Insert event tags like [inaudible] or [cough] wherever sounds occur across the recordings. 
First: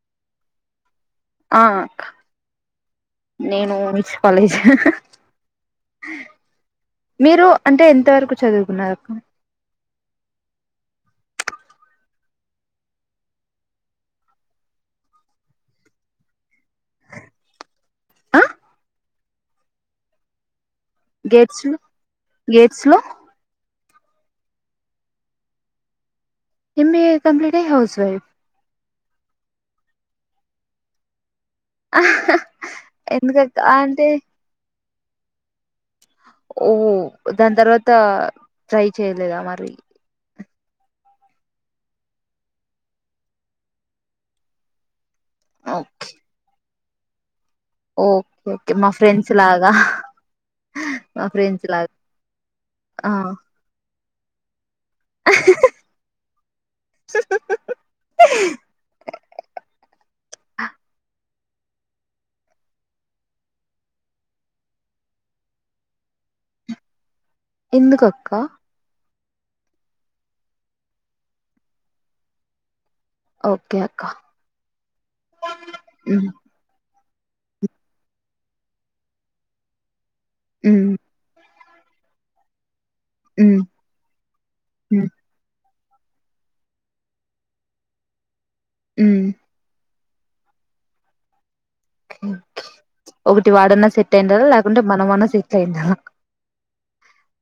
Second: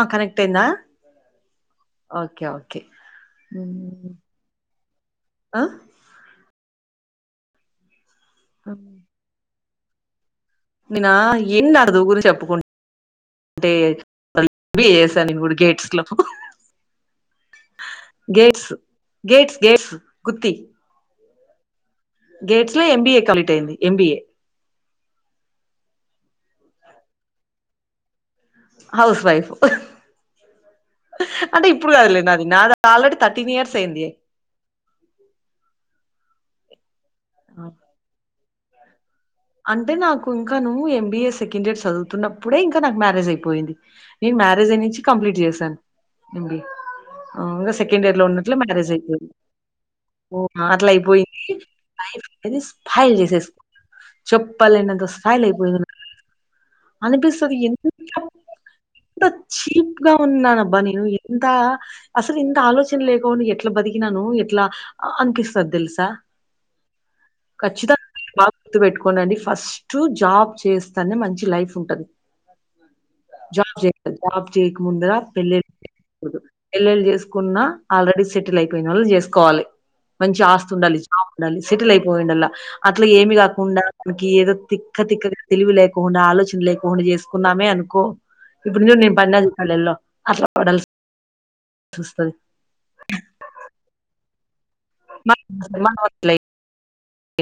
ఆ కనెక్ట్ అయిందా ఆ ఓకే ఓకే నేను ఊహించికోలే ఆ మీరు అంటే ఎంత వరకు చదువుకున్నారు అక్క నిన్న ఎన్ని అడుదు గుల్ చెప్పుకు అంటే అవి ఏసాను నేను కూడా గేట్స్ లో ఆ Gates Gates Gates Gooty Gates చుడు గేట్స్ లో ఎంబీఏ కలీట్ అయింది ఎంబిఏ ఎంబిఏ కంప్లీటయి హౌస్ వైఫ్ హౌస్ వైఫ్ అంటే ఇప్పుడు కాదులే నాది నాది ఆల్రెడీ థర్టీన్ ఎందుకక్క ఇయర్స్ అయింది అంటే ఓ దాని తర్వాత సయి చేయలేదా మరి అంటే నాకు ఇంకా నువ్వు ఎంబీఏ సెకండ్ ఇయర్ చదువుతున్నప్పుడే ఇంకా నాకు మ్యారేజ్ అయిపోయింది నేను మ్యారేజ్ అయినుంచి కంప్లీట్ చేసాను ఎంబిఏ ఇంగా సెకండ్ ఇయర్ లో ఓకే ఉన్నట్లే ఓకే మా మ్యారేజ్ అయిపోంది ఫ్రెండ్స్ లాగా ఓ అట్లా మా అయిపోయింది ఫ్రెండ్స్ లాగా లైఫ్ అనేది ఆ స్పాయిల్ చేసేసుకున్న. చెప్ ప్పలేనంత స్పాయిల్ అయిపోయింది అనిపిస్తది ఎందుకింత ఎంత చీప్ గా ఉన్నాను అబ్బా నేను ఇ ఇంత అసలు ఇంత ఆలోచన లేకోని ఎట్లా బతికినాను ఎట్లా అనిపిస్తాది తెలుసా. ఎందుకు ఖచ్చితంగా అక్క బాగా గుర్తు పెట్టు. కోనండి ఫస్ట్ జాబ్ చేస్తానే మంచి లైఫ్ ఉంటది. జాబ్ ఓకే చే అక్క జాబ్ చేయక ముందర పెళ్లి ఉమ్ పెళ్లిలు చెస్. కున్నా ఆల్రెడీ సెటిల్ అయిపోయినోళ్లను చేసుకోవాలి. మంచి ఆస్తి ఉమ్ ఉండాలి జాబ్ ఉండాలి. సెటిలై. పోయిండల. అట్లా ఏమి ఉమ్ కాకుండా మనకి ఏదో తిక్క ఉమ్ తిక్కగా తెలివి లే. కుండా ఆలోచన లేకుండా చేసుకున్నామే అనుకో. ఇప్పుడు చూడు నేను పడిన ఉమ్ చూసిన లెల్లో అట్లా పడాల్స్ ఒకటి వాడన్నా సెట్ యుండాలి లేక్ ఉంటే మనమన్న సెట్లు అయిదాం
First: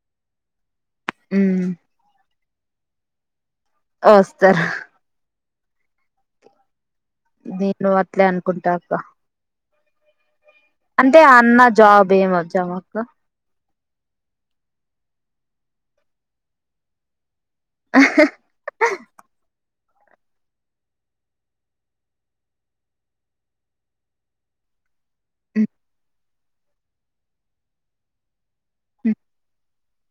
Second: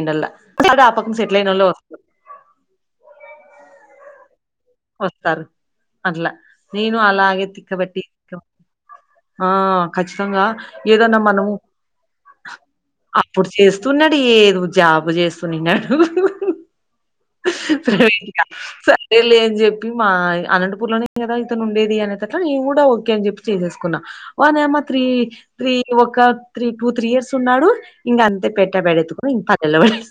డల్ల తప్పకుండా సెట్ల్ అయిన వస్త. వస్. ఓస్తారు. అట్లా. నేను అలాగే తక్క నేను బట్టి అట్లే ఇంట్లో అనుకుంటా అక్క ఆ. ఖచ్చితంగా. అంటే ఏదన్నా మనం అన్న జాబ్ ఏం వచ్చాము అక్క అప్పుడు చేస్తున్నాడు ఏదో జాబు చేస్త. వినడు. ప్రవీగా సరేలే అని చెప్పి. మా అనంతపూర్ లోనే కదా ఇతను ఉండేది అనే తట్ల నేను కూడా ఓకే అని చెప్పి చేసేసుకున్నా ఓరి నీయమ్మ త్రీ త్రీ ఒక త్రీ టూ త్రీ ఇయర్స్ ఉన్నాడు ఇంక అంతే పెట్టబడేత్కుని పల్లెలో పడ్డాడు.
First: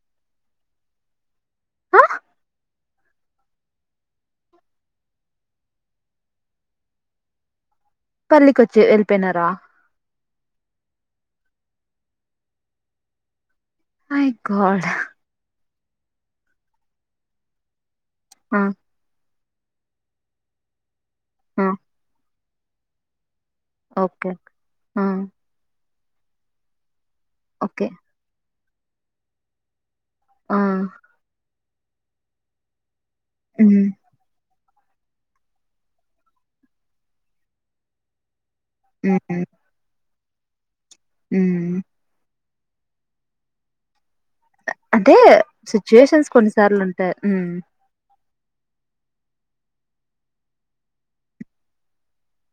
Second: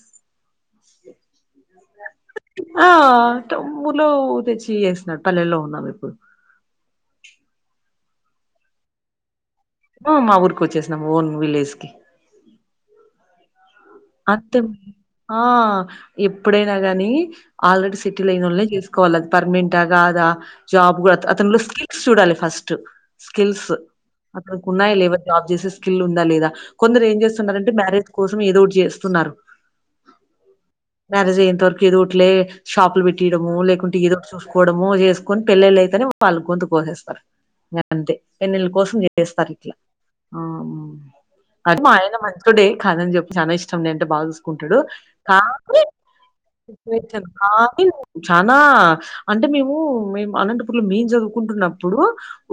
ఆ తమ్ముళ్ళు తెచ్చి చేసినాడు పల్లెల్లో ఉన్నాం ఇప్పుడు. పెళ్లికి వచ్చి వెళ్ళిపోయినారా. ఆ మా ఊరికి వచ్చేస్నాం ఓన్ విలేజ్ కి. మై అంతే గాడ్ ఆ. ఎప్పుడైనా గానీ ఆల్రెడీ తిట్లు లేనోల్లే తీసుకోవల్ల అది పర్మినెంటా గాదా జాబ్ కూడ అతనులో స్కిల్స్ చూడాలి ఫస్ట్ ట్ స్కిల్స్ ఓకే అతనికి ఉన్నాయ లేవా జాబ్ చేసే స్కిల్ ఉందా లేదా కొందరేం చేస్తున్నారంటే ఓకే మ్యారజ్ కోసం ఏదో ఒకటి తున్నారు మ్యారేజ్ అయ్యేంత వరకు ఏదోఓట్లే షాపులు పెట్టి డము లేకుంటే ఏదో ఒకటి చూసు సుకోవడము చేసుకొని పెళ్లళ్లు అయితేనే వాళ్ళు గొంతు కోసేస్తారు ఇంగ అంతే పెళ్లిళ్ల కోసం చేస్తారు ఇట్ల ఆ అదే మాఆయన మంచి టుడే కాదని చెప్పు చానా ఐష్ చంనే అంటే బాగ చు కుంటాడు అంటే కానీ సిచ్యుయేషన్స్ కొన్నిసార్లు ఉంటాయి వేచన్ కానీ చానా అంటే మేము మేము అనంటపూర్ లో మేమ్ చదువుకుంటున్నప్పుడు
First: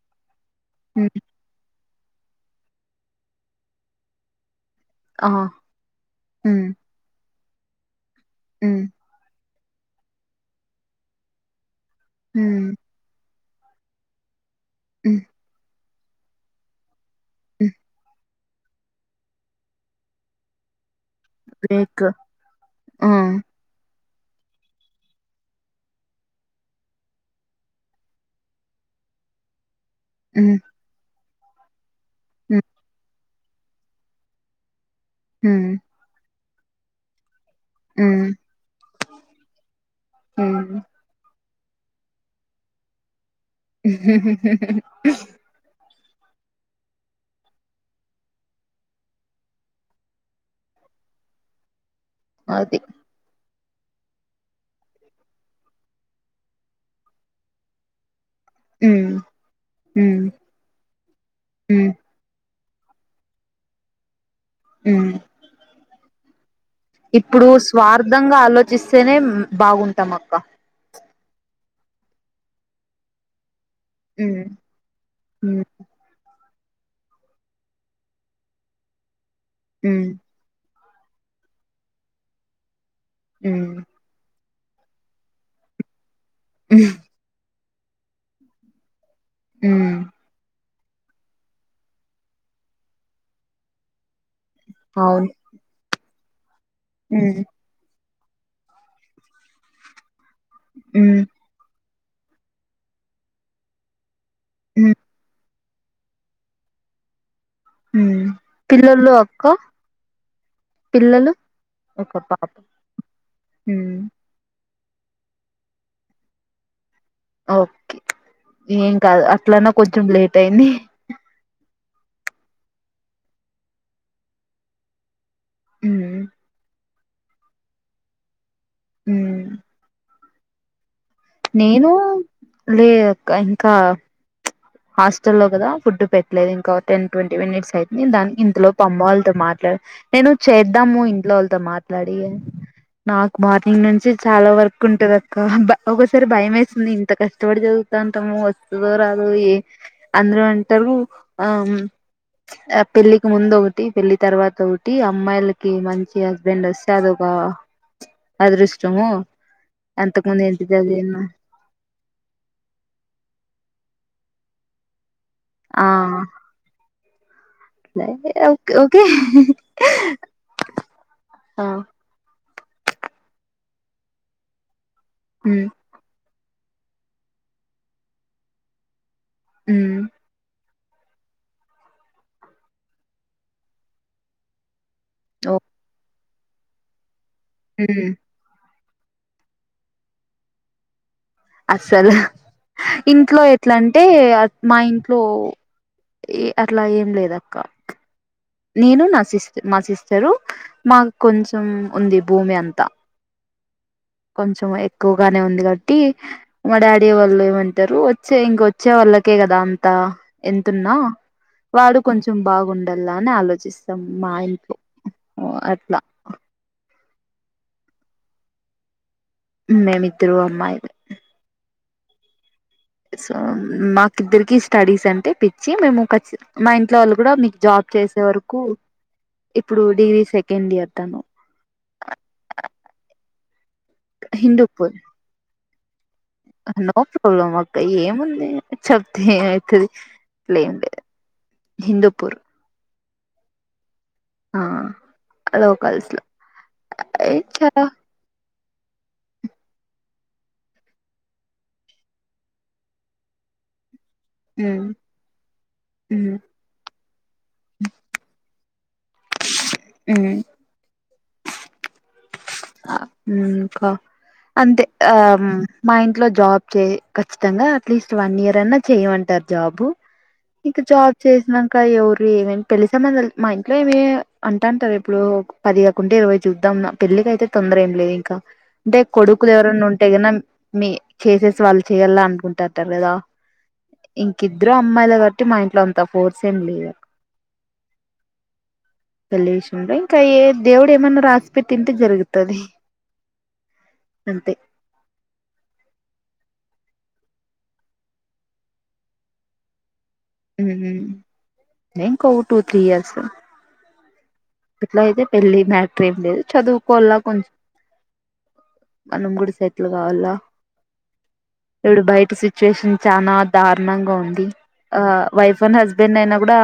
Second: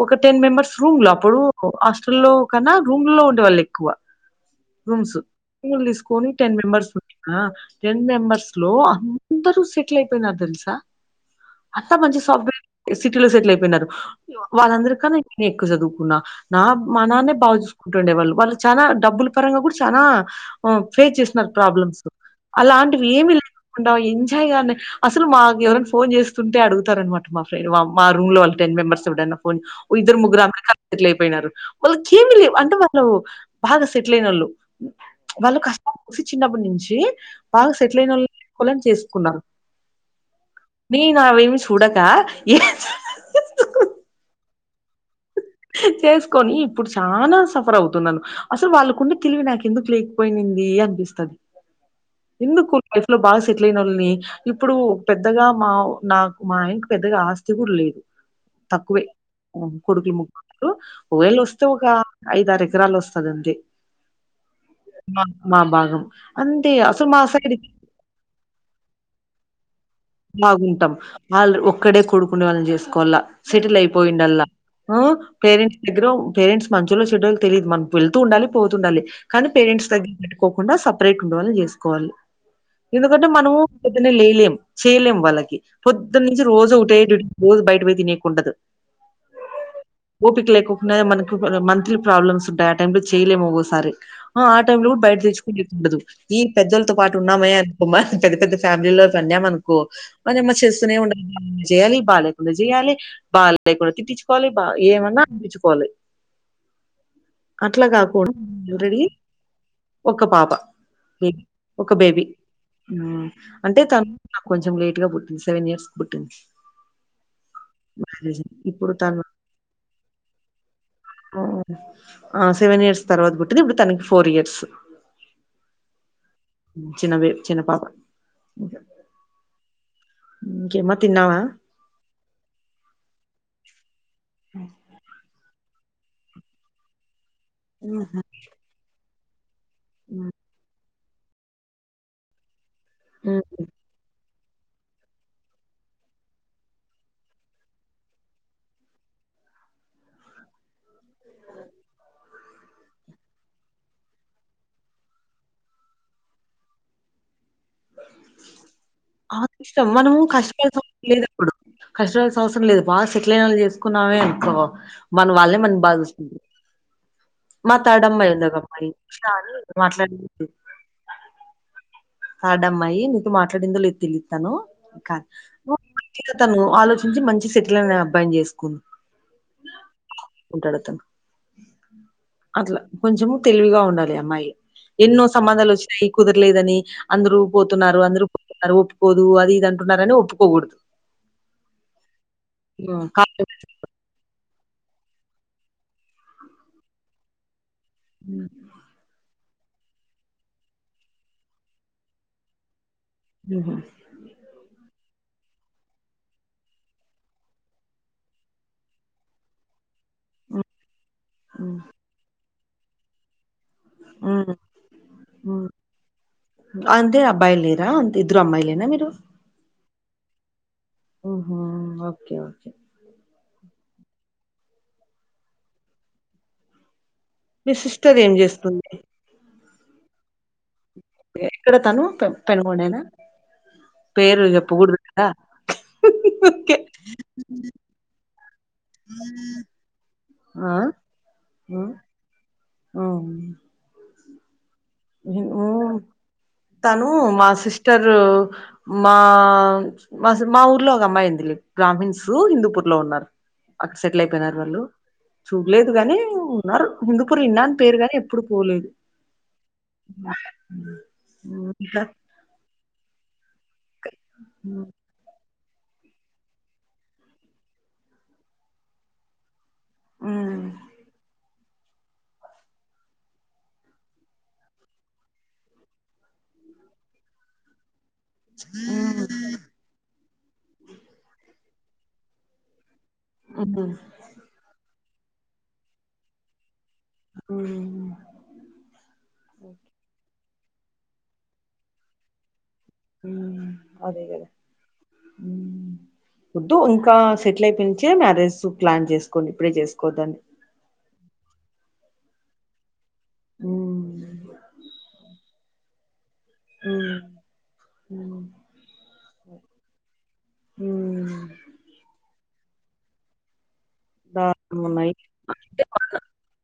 ఒక టెన్ మెంబర్స్ రూమ్ లో అప్పుడు హాస్ హస్టల్లో కన్నా రూమ్లో ఉండే వాళ్ళు ఎక్కువ రూమ్స్ రూములు తీస్ ఓన్లీ టెన్ మెంబర్సు ఆ టెన్ మెంబర్స్ లో అందరూ సెటిల్ అయిపోయినార్ తెలుసా అంత మంచి సాఫ్ట్వేర్ సిటీలో సెటిల్ అయి వినరు వాళ్ళందరి కన్న ఇదే ఎక్కువ చదువు గున్నా నా మానాన్నే బాగ చూసుకుంటుండె వాళ్ళు వాళ్ళు చానా డబ్బుల పరంగ కూడా చానా ఆ ఫేస్ చేసినారు ప్రాబ్లమ్స్ బ్రేక్ అలాంటివి ఏమి లేకుండా అంటే ఇగ అసలు మాకు ఎవరైన ఫోన్ చేస్తుంటే అడుగుతార అనమాట మా ఫ్రెండ్ మా రూమ్ లో వాళ్ళు టెన్ మెంబర్స్ ఎపుడన్నా ఫోన్ ఇద్దరు ముగ్గురు అమెరికా లొ సెటిల్ అయిపొయినారు వాళ్ళ కేమి లేవు అంటే వాళ్ళు బాగా సెటిల్ అయినోళ్లు వాళ్ళ క చిన్నప్పటి నుంచి బాగా సెటిల్ అయినోళ్ళని చేసుకున్నారు నే నా వే చూడక ఏ చేసుకొని ఇప్పుడు చానా సఫర్ అవుతున్నాను అసలు వాళ్ళకుండే తెలివి నాకు ఎందుకు లేకపోయినింది అనిపిస్తది ఎందుకు అది లైఫ్ లో బాగా సెటిల్ సెటిల్ అయినోళ్లని ఇప్పుడు పెద్దగా మా నాకు మా ఆయన కి పెద్దగా ఆస్తి గూడా లేదు తక్కువే కొడుకులు ముగ్గురు ఒకవేళ వస్తే ఒక ఐదారె ఎకరాలు వస్తదంతే మా భాగం అంతే అసలు మా ఇప్పుడు సైడ్ స్వార్థంగా ఆలోచిస్తేనే బాగుంటా బాగుంటాం వాళ్ళు ఒక్కడే కొడుకుండే వాళ్ళని చేసుకోవాల సెటిల్ అయిపోయిండాల ఉమ్ ఊ ఉమ్ పేరెంట్స్ దగ్గర పేరెంట్స్ మంచోళ్ళు చెడ్డోళ్ళు తెలీద్ మాక్ వెళ్తు ఉండాలి పోతుండాలి కానీ పేరెంట్స్ ఉమ్ దగ్గర పెట్టుకోకుండా సప్ [unintelligible] ఉండేవాళ్ళని చేసుకోవాలి ఎందుకంటే మనము ఉమ్ పొద్దున్నే లేయలేం చేయలేం వాళ్ళకి పొద్ దునుంచి రోజు ఉమ్ ఒకటే [unintelligible] బై అవే తినేకి ఉండదు ఉమ్ ఓపిక లేకు [unintelligible] మనకి మంత్లీ ప్రాబ్లమ్స్ ఉంటాయి ఆ టైం లో చేయలేము ఒకోసారి ఆ ఆటైమ్ లో కూడా బయట అవును తెచ్చుకునేకి ఉండదు ఈన్ పెద్దోల్తో పాటు ఉమ్ ఉన్నామే అనుకోమ పెద్ద పెద్ద ఫ్యామిలీల్లో [unintelligible] ఓ మాదేమో చేస్సూనే ఉమ్ ఉంటది జేయాలి బాలేకున్న జేయాలి బాగలేకున్న తిట్టిచ్ పల బా ఉమ్ ఏమన్నా అ పోలే అట్లా ఉమ్ కాకుడా ఆల్రెడీ పిల్లలు అక్క ఒక పాప పిల్లలు ఒక బేబీ అంటే ఉమ్ తను కొంచెం లేట్గా పుట్టింది సెవన్ ఇయర్స్ కి పుట్టింది ఓకే మ్యారేజ్ ఇప్పుడు ఏం కాదు అట్లన్నా కొంచెం లేట్ లేట్ అయింది ఆ సెవెన్ ఇయర్స్ తర్వాత పుట్టింది ఇప్పుడు తనకి ఫోర్ ఇయర్స్ ఊ చిన్న బేబీ చిన్న పాప ఊ ఇంకే మన్నా నేను లేదక్కా ఇంకా హాస్టల్లో కదా ఫుడ్ పెట్టలేదు ఇంకో టెన్ ట్వంటీ మినిట్స్ అయితుంది దానికి ఇంతవరకు అమ్మవాళ్ళు త మా నేను చేద్దాము ఇంట్లో వాళ్లతో మాట్లాడి నాకు మార్నింగ్ నుంచి చాలా వర్క్ ఉంటదక్క బా ఒకోసారి భయం వేస్తుంది, ఇంత కష్టపడి చదువుతాంటాము వస్తదో రాదో, ఏ అందరూ అంటారు ఆ పెళ్ళికి ముందు ఒకటి పెళ్లి తర్వాత ఒకటి అమ్మాయిలకి మంచి హస్బెండ్ వస్తే అదొక అదృష్టము, అంతకు ముందు చదివిన లేదేప్పుడు, కష్టాల్సిన అవసరం లేదు బా షేట్లైనోలు చేసుకుం నావే అనుకొ మన వాళ్ళే మనకి ఆ బాగాచూసుకుంట్రు, మా తాడమ్మాయి ఉంది ఒక ఓకే అమ్మాయి, ఓకే మాట్లాడి ఆ అడం అమ్మాయి నీతో మాట్లాడిందో లేద్ తెలిద్ తను క ఉమ్ ఇక తను ఆలోచించి మంచి సెటిల్ అయిన అబ్బాయిని చేసుకుం ఉమ్ ఉంటాడతను, అట్లా కొంచము తెలివిగా ఉండాలి ఈ అమ్మాయి ఎన్నో ఓ సంబంధాలు వచ్చినాయ్ కుదురలేదని అందరు పోతున్నారు ఉమ్ అందరు పోతున్నరు పోదు అది ఇది అంటున్నారని ఒప్పుకోకూడదు అస్సలు, ఇంట్లో కాదు ఎట్లంటే మా ఇంట్లో ఏ అట్లా ఏం లేదక్క నేను నా సిస్ట్ మా సిస్ చరు, మాకు కొంచెం ఉంది భూమి అంతా ఊహు కొంచెం ఎక్కువగానే ఉంది కాబట్టి మా డాడీ వాళ్ళు ఏమంటారు వచ్చే ఇంకొచ్చే వాళ్ళకే కదా అంత, ఎంతున్నా ఉమ్ వాడు కొంచెం బాగుండాలా అని ఆలోచిస్ మ్ మాయన్కు మ్ అట్లా అంటే అబ్బాయిలు లేరా, ఇద్దరు అమ్మాయిలేనా మీరు మేమిద్దరు అమ్మాయిలే ఓహో, ఒకే ఓకే ఆ మాకిద్దరికి స్టడీస్ అంటే పిచ్చి మేము ఖచ్చి మా ఇంట్లో వాళ్ళు కూడా మీకు మీ జాబ్ సిస్టర్ చేసే ఏం వరకు చేస్తుంది ఇప్పుడు డిగ్రీ సెకండ్ ఇయర్ తను ఎక్కడ తను పెనుగొండేనా పేరు హిందూపూర్ చెప్పకూడదు గదా నో ప్రాబ్లం అక్క ఏముంది చెప్తే ఏం అయితది అలా ఆ ఏం లేదు హిందూపూర్ అవును ఆ ఉమ్ లోకల్స్ లో తను అయి మా చాలా సిస్టర్ మా మా మా ఊర్లో ఒక అమ్మాయుంది లే బ్రామీణ్స్ హిందూపూర్ లో ఉన్నారు సెటిల్ అయిపోయినారు వాళ్ళు, ఉమ్ చూడలేదు కాని ఉమ్ ఉన్నారు హిందుపుర్ విన్నాను పేరు కాని ఎప్పుడు పోలేదు ఉమ్ హ్మ్మ్ హ్మ్మ్ హ్మ్మ్ ఇంకా ఆ హ్మ్మ్ క అంతే హ్మ్. ఆ మ్మ్ మా ఇంట్లో జాబ్ చేయ ఖచ్చితంగా అట్లీస్ట్ వన్ ఇయర్ అన్నా చేయమంటారు జాబ్ బ్బ హ్మ్. ఇక జాబ్ చేసినంత ఇంకా ఎవరు ఏం ఏం పెళ్ళి సంబందాలు మా ఇంట్లో ఏమి అంటు అంటారు ఇప్పుడు పదిగాకుంటే ఇరవై చూద్దాం పెళ్ళకి అయితే తొందర ఏం లే అంటే హ్మ్. కొడుకులు ఎవరైనా ఉంటే గిన మే చేసేసి వాళ్ళు చెయ్యాల అనుకుంటుంటారు [unintelligible] హ్మ్. ఇంకింద్దరం అమ్మాయిలు కాబట్టి మా ఇంట్లో అంత ఫోర్స్ ఏం లేదు హ్మ్. పెళ్లి చేసుకుంటే ఇంకా ఏం దేవుడు ఏమన్నా రాసి పెట్టింటే జరుగు తది హ్మ్మ్ అదేగద హ్మ్మ్ వొద్దు ఇంకా సెటిల్ అయిపోయించే మ్యారేజ్ ప్లాన్ చేసుకోండి ఇప్పుడే చేస్ హ్మ్మ్ నేను ఇంకో టూ త్రీ ఇయర్స్ హ్మ్మ్ ఇప్పుడైతే పెళ్లి మ్యాటర్ ఏం లేదు చదువుకోలా కొంచం మనం గుడిసై అట్లు కావాల ఇప్పుడు బయట సిట్యు యేషన్ చానా దార్ ణంగా ఉంది ఆ ఉన్నాయి వైఫ్ అండ్ హస్బెండ్ అయినా కూడా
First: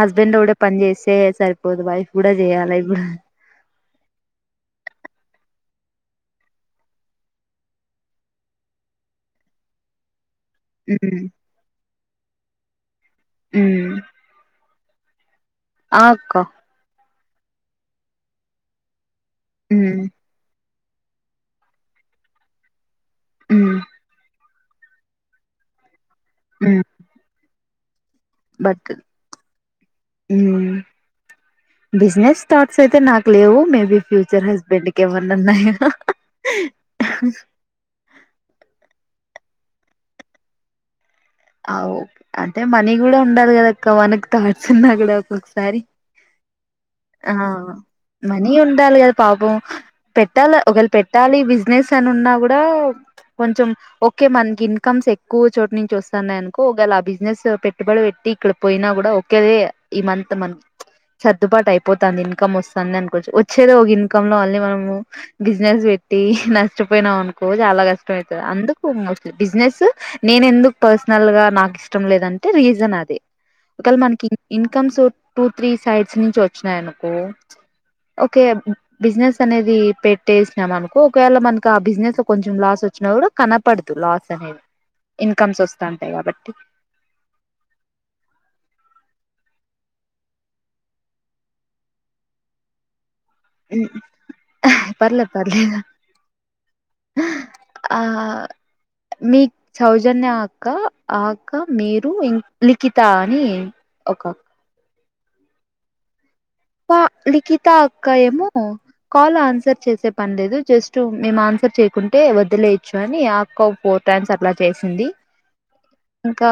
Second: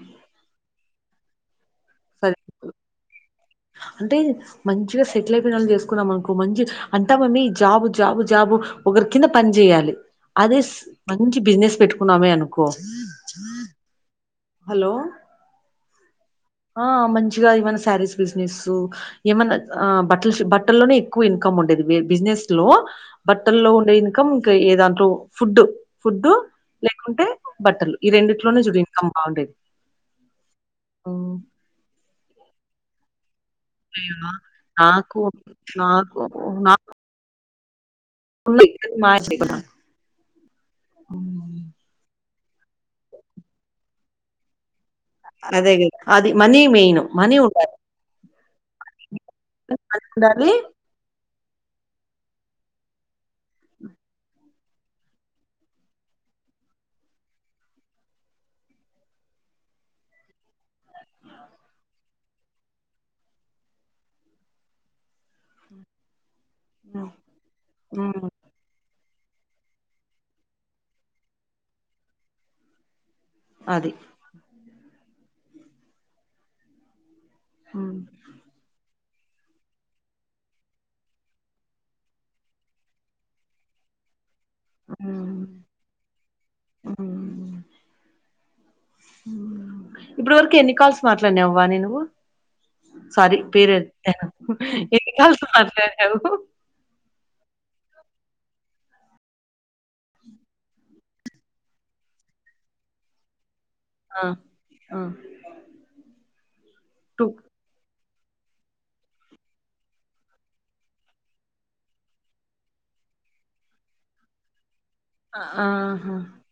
హస్బెండ్ ఒకడే పని చేసి ఎ సరి పోదు వైఫ్ కూడా సరే చేయాలి ఇప్పుడు అంటే మంచిగా సెటిల్ అయిపోయిన వాళ్ళు చేసుకున్నాం అనుకో మంచి అంటా జాబు జాబు జాబు ఒకరి కింద పని చేయాలి. అదే ఉమ్ మంచి బిజినెస్ పెట్టు కునామే అనుకో హ ఉమ్ హలో ఆ అక్క ఆ మంచిగా ఏమైనా శారీస్ బిజినెస్ ఏమన్నా ఉమ్ బట్టలు బట్ లోనే ఎక్కువ ఇన్కమ్ ఉండేది బిజినెస్ లో బట్టల్లో ఉమ్ ఉండే ఇనకం ఏదాంటూ ఫుడ్ ఫుడ్డు ఉమ్ లేకుంటే బట్టలు ఈ రెండిట్లోనే చూడి బట్ ఇన్కమ్ బాగుండేది ఉమ్ బిజినెస్ తర్ట్స్ అయితే నాక లేవు మే బ అయ్యో, ఫ్యూచర్ హస్బెండ్ క నాకు వర్ననన్నా నాకు ఉ మాచ ఓకే అంటే మనీ కూడా ఉండాలి కదా అక్క మనకు తట్స్ అదే అది మనీ మెయిన్ మనీ ఉండాలి ని ఉండాలీగ్ పాపం మనీ ఉండాలి పెట్టాల ఒకల పెట్టాలి విజ నేసాను ఉన్నా కూడా కొంచెం ఓకే మనకి ఇన్కమ్స్ ఎక్కువ చోటు నుంచి వస్తయి వస్తున్నాయినుకో ఒకేళ ఆ బిజినెస్ పెట్టుబడి పెట్టి ఇక్కడ పోయినా కూడా ఒకేలే ఈ మంత్ మనకి సర్దుబాటు అయిపోతుంది ఇన్కమ్ వస్తుంది. అనుకోచ్చు వచ్చేది ఒక ఇన్కమ్ లో అ మనము బిజినెస్ పెట్టి నష్టపోయినాం అనుకో చాలా ఉమ్, కష్టమైతది అందుకు బిజినెస్ నేను ఎందుకు పర్సనల్ గా నాకు ఇష్టం లేదంటే రీజన్ అదే అది ఒకళ మనకి ఇన్కమ్సు టూ త్రీ సైడ్స్ నుంచి అనుకో ఉమ్, ఓకే. బిజినెస్ అనేది పెట్టేసినాం అనుకో ఒకవేళ మనకి ఆ బిజినెస్ లో కొంచెం లాస్ వచ్చినా కూడా కనపడదు లాస్ ఎందు ఉమ్, కమ్స్ వస్తంటాయి కాబట్టి. ఇప్పటి వరకు ఎన్ని కాల్స్ మాట్లాడినావ్వా వాణి నువ్వు సారీ పేరు పెట్టిన ఎన్ని పర్లేదు కాల్స్ పర్లేదు మాట్లాడినావు. ఆ మీ సౌజన్య అక్క. ఆ అక్క మీరు ఇ లిఖిత అని. ఒక ఆ ఆ త టు లిఖిత అ ఇక్క ఏమో కాల్ ఆన్సర్ చేసే పనిలేదు. జస్ట్ మేము ఆన్సర్ చేయకుంటే వదిలేయచ్చు అని అక్క ఫోర్టైమ్స్ అట్లా చేసి ఉంది ఆహా ఇంకా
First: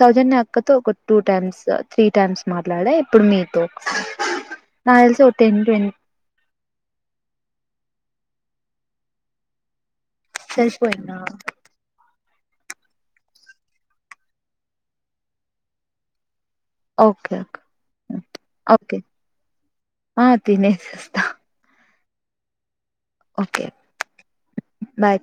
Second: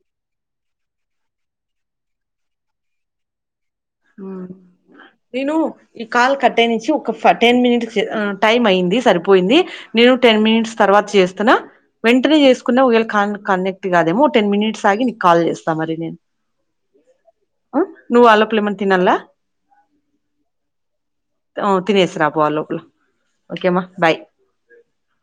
సౌజన్య అక్కతో ఒక టూ టైమ్స్, త్రీ టైమ్స్ మాట్లాడ ఇప్పుడు మీతో. నాకు తెలిసి ఒక నేను టెన్ ట్వం ఈ కాల్ కట్టే నుంచి ఒక టెన్ మినిట్స్ టైమ్ అయింది సరిపోయింది నేను టెన్ మినిట్స్ తర్వాత సరిపోయిందా చేస్తున్నా కంటిన్యూ చేసుకున్నా ఒకవేళ కాల్ కనెక్ట్ కాదేమో టెన్ మినిట్ ఆగి నీకు కాల్ చేస్తాను మరి నేను ఓకే ఓకే ఆ నువ్వు ఆలోపల ప ఓకే ఆ తినేసిస్తా. తినేసి రాపో ఆ లోపల ఓకే అమ్మ బాయ్. బాయ్